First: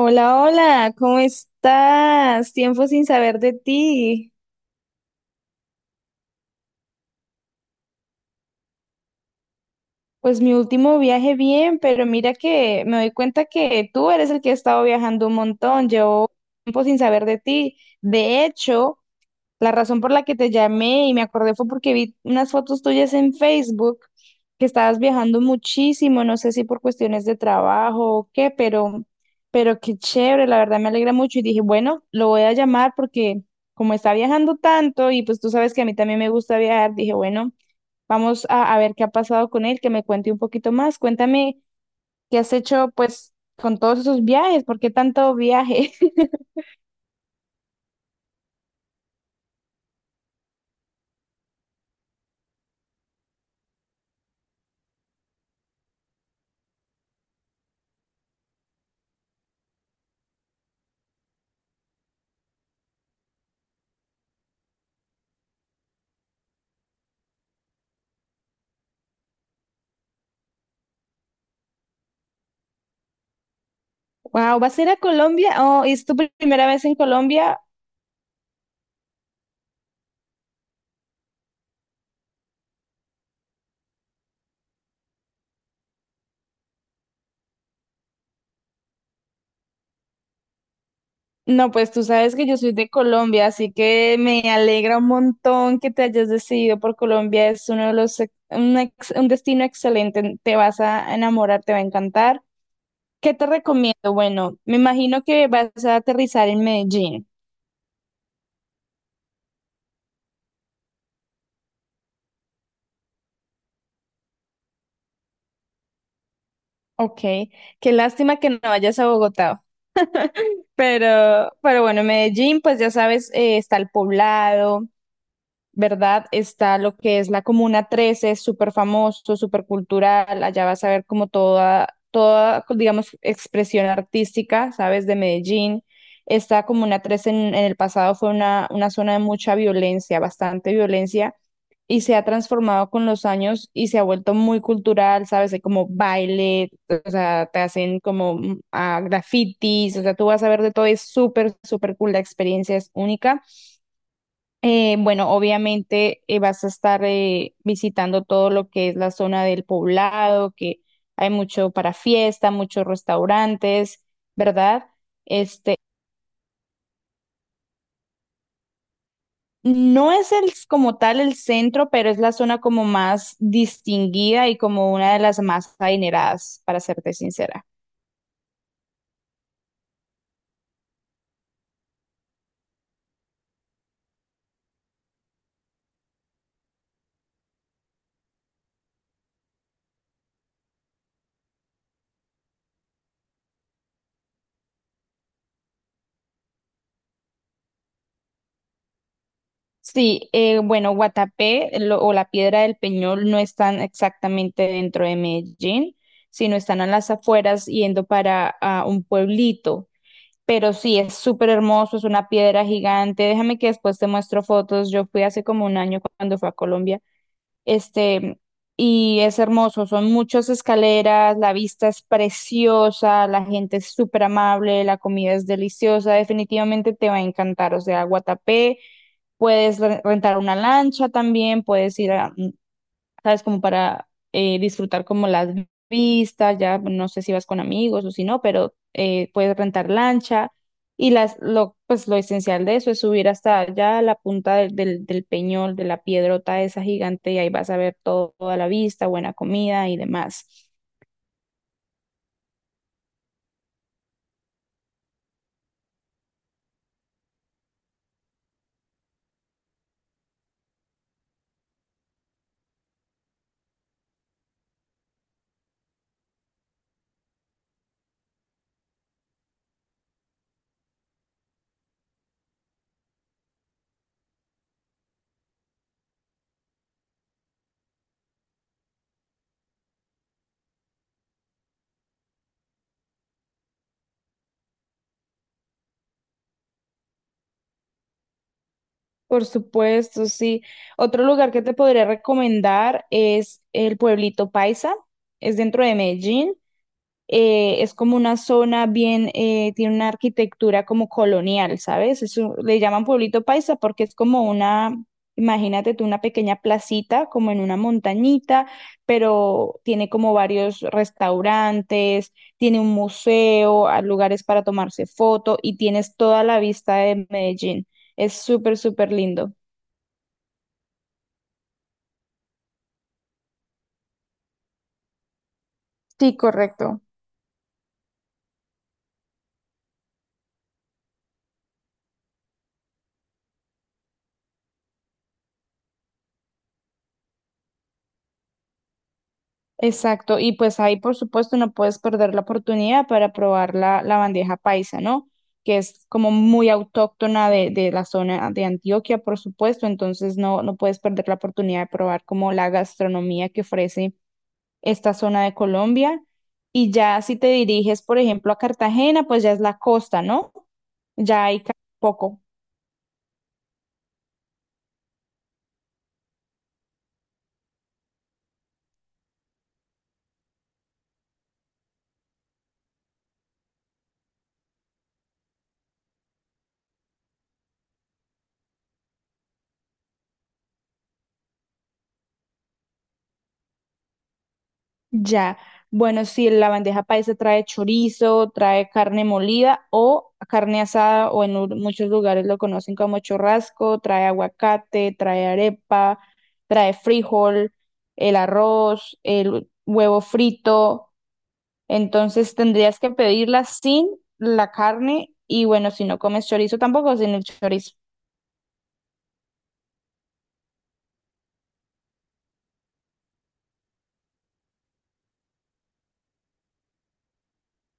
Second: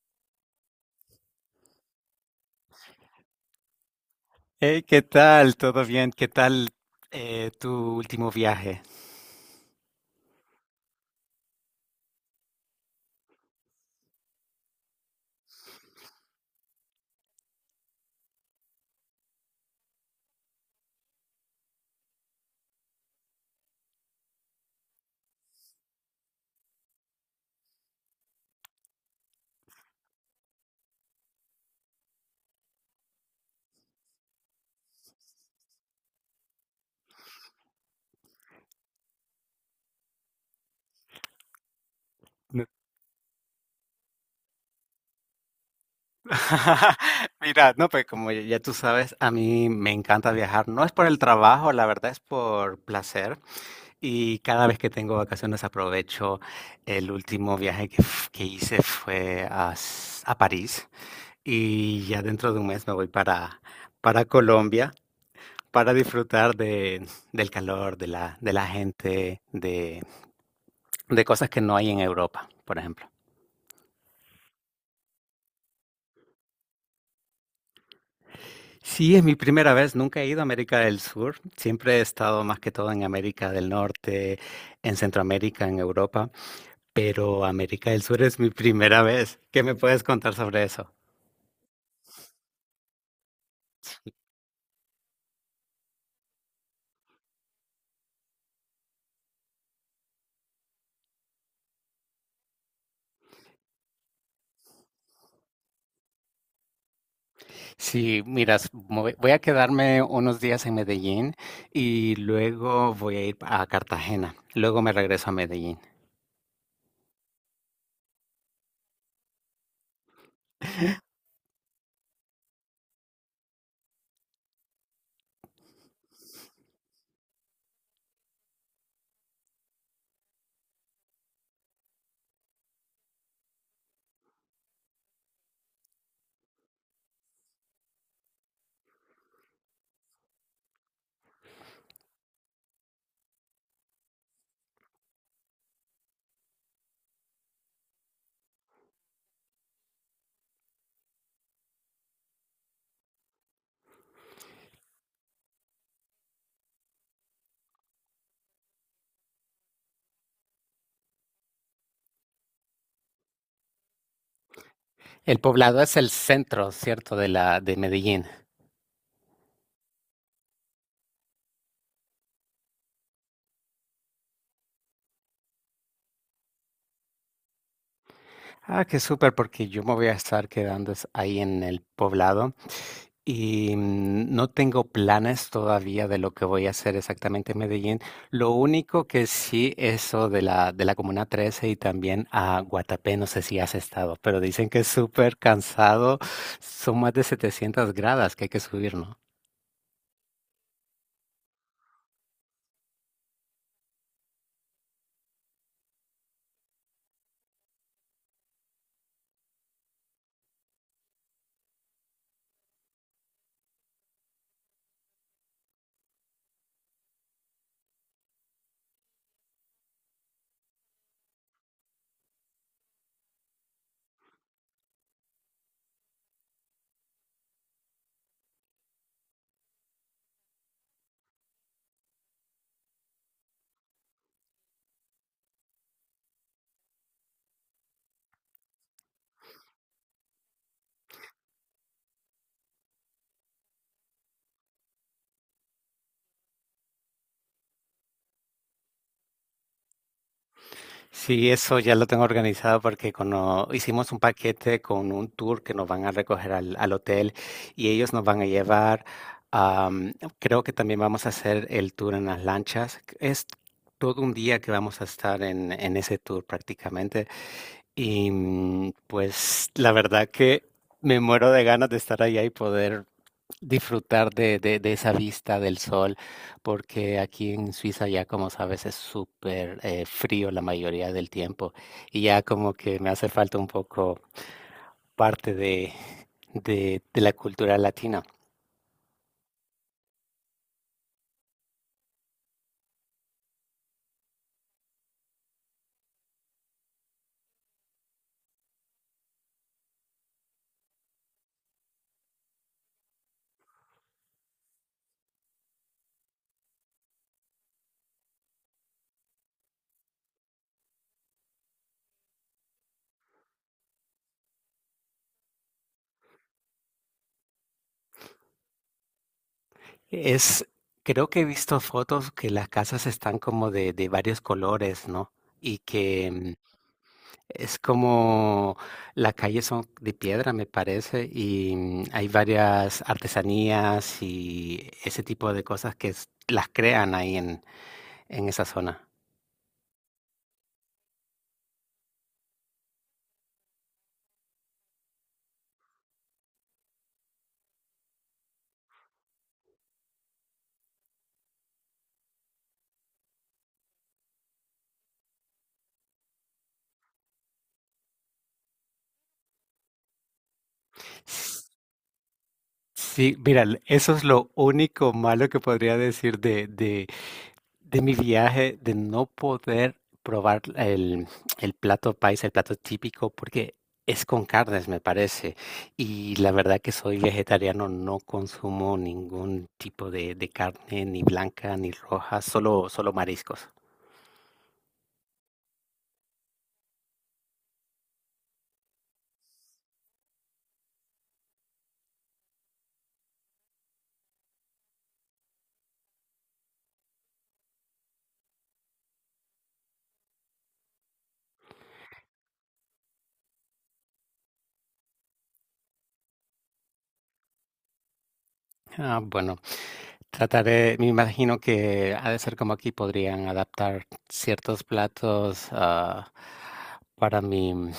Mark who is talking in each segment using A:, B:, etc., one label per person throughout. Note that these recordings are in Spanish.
A: Hola, hola, ¿cómo estás? Tiempo sin saber de ti.
B: Hey, ¿qué tal? ¿Todo bien? ¿Qué tal tu último viaje?
A: Pues mi último viaje bien, pero mira que me doy cuenta que tú eres el que ha estado viajando un montón. Llevo tiempo sin saber de ti. De hecho, la razón por la que te llamé y me acordé fue porque vi unas fotos tuyas en Facebook que estabas viajando muchísimo, no sé si por cuestiones de trabajo o qué, pero qué chévere, la verdad me alegra mucho y dije, bueno, lo voy a llamar porque como está viajando tanto y pues tú sabes que a mí también me gusta viajar, dije, bueno, vamos a ver qué ha pasado con él, que me cuente un poquito más. Cuéntame qué has
B: No-
A: hecho pues con todos esos viajes, ¿por qué tanto viaje?
B: Mira, no, pues como ya tú sabes, a mí me encanta viajar. No es por el trabajo, la verdad es por placer. Y cada vez que tengo vacaciones aprovecho. El último viaje que hice fue a París. Y ya dentro de un mes me voy para Colombia para disfrutar del calor, de la gente, de cosas que no hay en Europa, por ejemplo.
A: Wow, ¿vas a ir a Colombia? Oh, ¿es tu primera vez en Colombia?
B: Sí, es mi primera vez, nunca he ido a América del Sur, siempre he estado más que todo en América del Norte, en Centroamérica, en Europa, pero América del Sur es mi primera vez. ¿Qué me puedes contar sobre eso?
A: No, pues tú sabes que yo soy de Colombia, así que me alegra un montón que te hayas decidido por Colombia. Es uno de los, un destino excelente. Te vas a enamorar, te va a encantar. ¿Qué te recomiendo? Bueno, me imagino que vas a aterrizar en Medellín.
B: Sí, miras, voy a quedarme unos días en Medellín y luego voy a ir a Cartagena. Luego me regreso a Medellín.
A: Ok, qué lástima que no vayas a Bogotá. Pero bueno, en Medellín, pues ya sabes, está el Poblado. ¿Verdad? Está lo que es la Comuna 13, súper famoso, súper cultural. Allá vas a ver como toda, toda, digamos, expresión artística, ¿sabes? De Medellín. Esta Comuna 13 en el pasado fue una zona de mucha violencia, bastante violencia, y se ha transformado con los años y se ha vuelto muy cultural, ¿sabes? Hay como baile, o sea, te hacen como grafitis, o sea, tú vas a ver de todo, es súper, súper cool, la experiencia es única. Bueno, obviamente vas a estar visitando todo lo que es la zona del poblado, que hay mucho para fiesta, muchos restaurantes, ¿verdad?
B: El
A: Este,
B: poblado es el centro, ¿cierto? De la de Medellín.
A: no es el, como tal el centro, pero es la zona como más distinguida y como una de las más adineradas, para serte sincera.
B: Ah, qué súper, porque yo me voy a estar ahí en el poblado y no tengo planes todavía de lo que voy a hacer exactamente en Medellín. Lo único que sí, eso de la Comuna 13 y también a Guatapé, no sé si has estado, pero dicen que es súper cansado. Son más de 700 gradas que hay que subir, ¿no?
A: Sí, bueno, Guatapé o la Piedra del Peñol no están exactamente dentro de Medellín, sino están a las afueras yendo para un pueblito. Pero sí, es súper hermoso, es una piedra gigante. Déjame que después te muestro fotos. Yo fui hace como un año cuando fui a Colombia. Este, y es hermoso, son muchas escaleras, la vista es preciosa, la gente es súper amable, la comida es deliciosa. Definitivamente te va a encantar. O sea, Guatapé, puedes rentar una lancha también, puedes ir a, ¿sabes? Como para disfrutar como las vistas, ya bueno, no sé si vas con amigos o si no, pero puedes rentar lancha y las, lo, pues lo esencial de eso es subir hasta allá la punta del peñol, de la piedrota esa gigante y ahí vas a ver toda la vista, buena comida y demás.
B: Sí, eso ya lo tengo organizado porque cuando hicimos un paquete con un tour que nos van a recoger al hotel y ellos nos van a llevar, am, creo que también vamos a hacer el tour en las lanchas. Es todo un día que vamos a estar en ese tour prácticamente. Y pues la verdad que me muero de ganas de estar allá y poder disfrutar de esa vista del sol, porque aquí en Suiza ya como sabes es súper frío la mayoría del tiempo y ya como que me hace falta un poco parte de la cultura latina.
A: Por supuesto, sí. Otro lugar que te podría recomendar es el pueblito Paisa, es dentro de Medellín. Es como una zona bien, tiene una arquitectura como colonial, ¿sabes? Le llaman pueblito paisa porque es como una, imagínate tú, una pequeña placita como en una montañita, pero tiene como varios restaurantes, tiene un museo, hay lugares para tomarse foto y tienes toda la vista de Medellín. Es súper, súper lindo.
B: Es, creo que he visto fotos que las casas están como de varios colores, ¿no? Y que
A: Sí,
B: mm,
A: correcto.
B: es como las calles son de piedra, me parece, y mm, hay varias artesanías y ese tipo de cosas las crean en esa zona.
A: Exacto, y pues ahí por supuesto no puedes perder la oportunidad para probar la, la bandeja paisa, ¿no? Que es como muy autóctona de la zona de Antioquia, por supuesto, entonces no, no puedes perder la oportunidad de probar como la gastronomía que ofrece esta zona de Colombia. Y ya si te diriges, por ejemplo, a Cartagena, pues ya es la costa, ¿no? Ya hay
B: S-
A: ca- poco.
B: Sí, mira, eso es lo único malo que podría decir de mi viaje de no poder probar el plato paisa, el plato típico, porque es con carnes, me parece. Y la verdad que soy vegetariano, no consumo ningún tipo de carne, ni blanca, ni roja, solo, solo mariscos.
A: Ya, bueno, si la bandeja paisa trae chorizo, trae carne molida o carne asada, o muchos lugares lo conocen como churrasco, trae aguacate, trae arepa, trae frijol, el arroz, el huevo frito. Entonces tendrías que pedirla sin la carne y bueno, si no comes chorizo tampoco sin el chorizo.
B: Ah, bueno, trataré, me imagino que ha de ser como aquí podrían adaptar ciertos platos para mi,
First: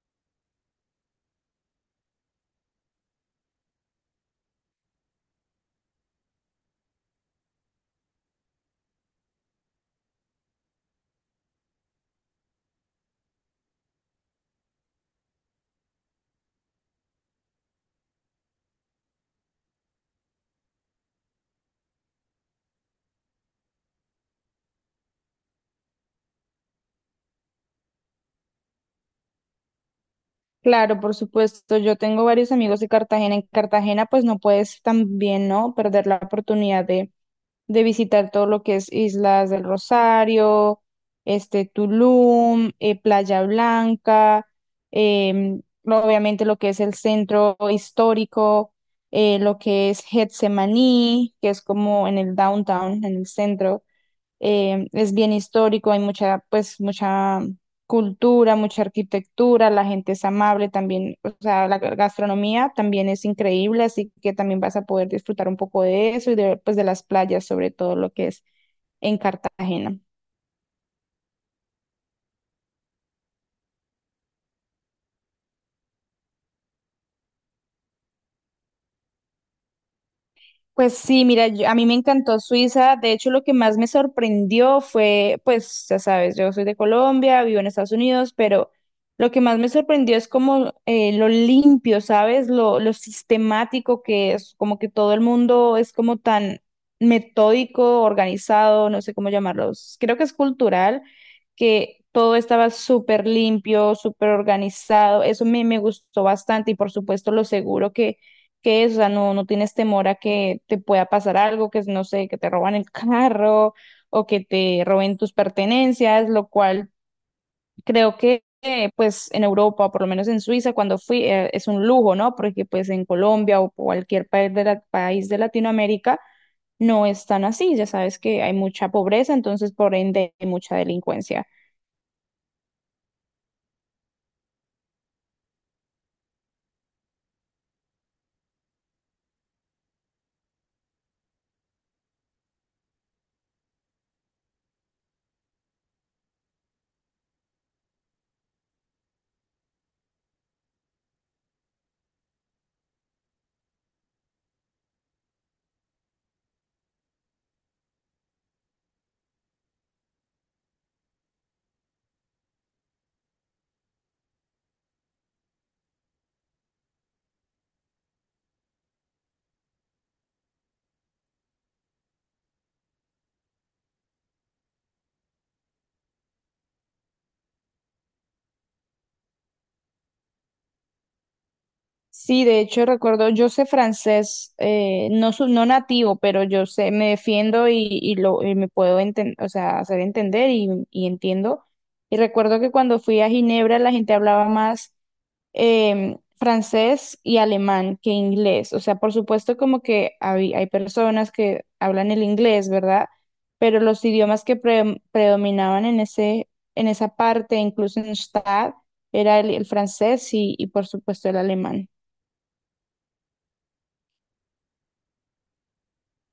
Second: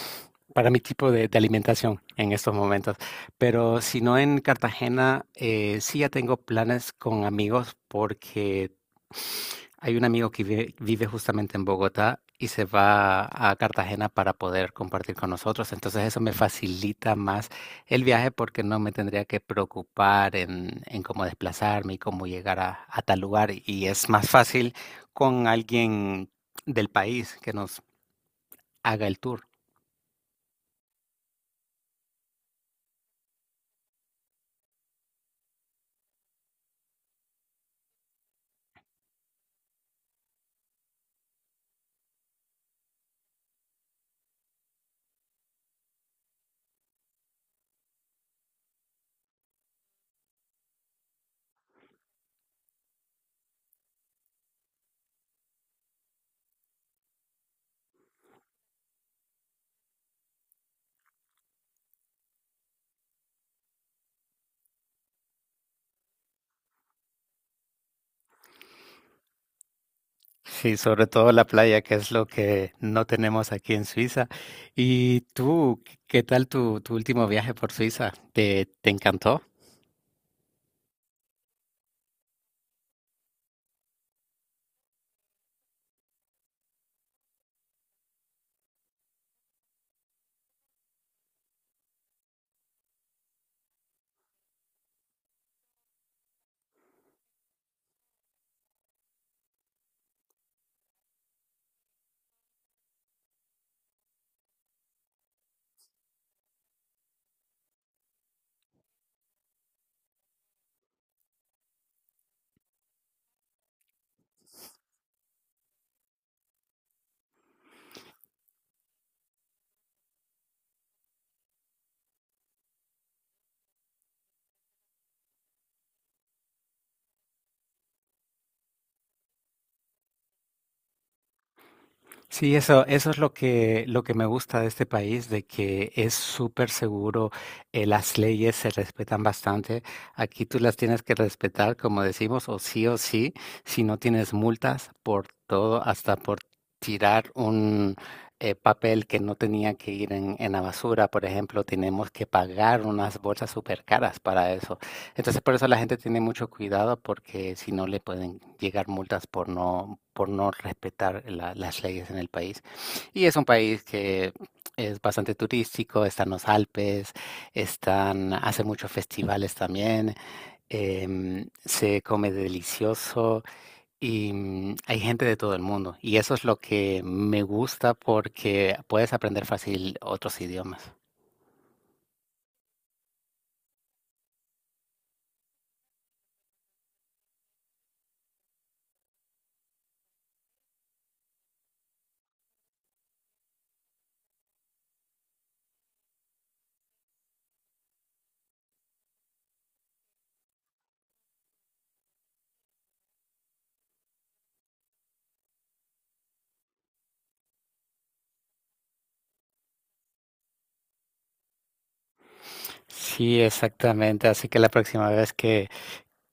B: para mi tipo de alimentación en estos momentos. Pero si no en Cartagena, sí ya tengo planes con amigos porque hay un amigo que vive justamente en Bogotá y se va a Cartagena para poder compartir con nosotros. Entonces eso me facilita más el viaje porque no me tendría que preocupar en cómo desplazarme y cómo llegar a tal lugar. Y es más fácil con alguien del país que nos haga el tour.
A: Claro, por supuesto, yo tengo varios amigos de Cartagena. En Cartagena pues no puedes también, ¿no? Perder la oportunidad de visitar todo lo que es Islas del Rosario, este Tulum, Playa Blanca, obviamente lo que es el centro histórico, lo que es Getsemaní, que es como en el downtown, en el centro, es bien histórico, hay mucha, pues, mucha cultura, mucha arquitectura, la gente es amable también, o sea, la gastronomía también es increíble, así que también vas a poder disfrutar un poco de eso y de, pues, de las playas, sobre todo lo que es en Cartagena.
B: Sí, sobre todo la playa, que es lo que no tenemos aquí en Suiza. ¿Y tú, qué tal tu último viaje por Suiza? ¿Te, te encantó?
A: Pues sí, mira, a mí me encantó Suiza. De hecho, lo que más me sorprendió fue, pues, ya sabes, yo soy de Colombia, vivo en Estados Unidos, pero lo que más me sorprendió es como lo limpio, ¿sabes? Lo sistemático que es, como que todo el mundo es como tan metódico, organizado, no sé cómo llamarlos. Creo que es cultural, que todo estaba súper limpio, súper organizado. Eso me, me gustó bastante y por supuesto lo seguro que es, o sea, no, no tienes temor a que te pueda pasar algo, que es, no sé, que te roban el carro o que te roben tus pertenencias, lo cual creo que pues en Europa, o por lo menos en Suiza, cuando fui, es un lujo, ¿no? Porque pues en Colombia o cualquier país de país de Latinoamérica no es tan así, ya sabes que hay mucha pobreza, entonces por ende hay mucha delincuencia.
B: Sí, eso es lo lo que me gusta de este país, de que es súper seguro, las leyes se respetan bastante. Aquí tú las tienes que respetar, como decimos, o sí, si no tienes multas por todo, hasta por tirar un papel que no tenía que ir en la basura, por ejemplo, tenemos que pagar unas bolsas súper caras para eso. Entonces, por eso la gente tiene mucho cuidado porque si no le pueden llegar multas por no respetar la las leyes en el país. Y es un país que es bastante turístico, están los Alpes, están hace muchos festivales también, se come delicioso y, mm, hay gente de todo el mundo. Y eso es lo que me gusta porque puedes aprender fácil otros idiomas.
A: Sí, de hecho recuerdo, yo sé francés, no, no nativo, pero yo sé, me defiendo y lo, y me o sea, hacer entender y entiendo. Y recuerdo que cuando fui a Ginebra la gente hablaba más francés y alemán que inglés. O sea, por supuesto como que hay personas que hablan el inglés, ¿verdad? Pero los idiomas que predominaban en ese, en esa parte, incluso en Stade, era el francés y por supuesto el alemán.
B: Sí, exactamente. Así que la próxima vez que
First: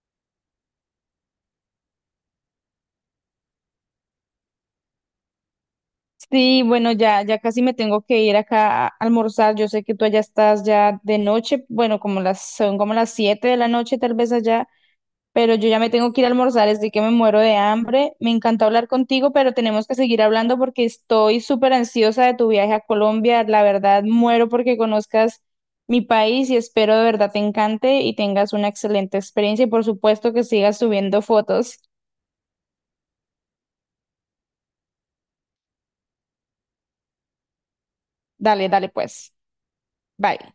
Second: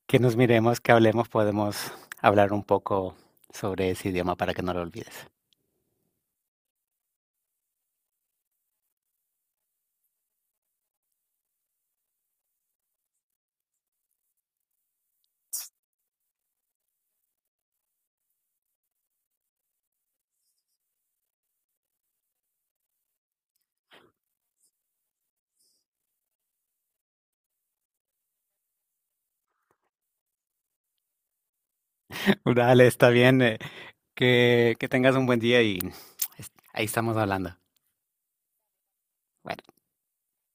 B: que nos miremos, que hablemos, podemos hablar un poco sobre ese idioma para que no lo olvides.
A: Sí, bueno, ya, ya casi me tengo que ir acá a almorzar. Yo sé que tú allá estás ya de noche, bueno, son como las 7 de la noche tal vez allá, pero yo ya me tengo que ir a almorzar, así que me muero de hambre. Me encantó hablar contigo, pero tenemos que seguir hablando porque estoy súper ansiosa de tu viaje a Colombia. La verdad, muero porque conozcas mi país y espero de verdad te encante y tengas una excelente experiencia y por supuesto que sigas subiendo fotos.
B: Dale, está bien. Que tengas un buen día y ahí estamos hablando.
A: Dale, dale pues.
B: Bueno.
A: Bye.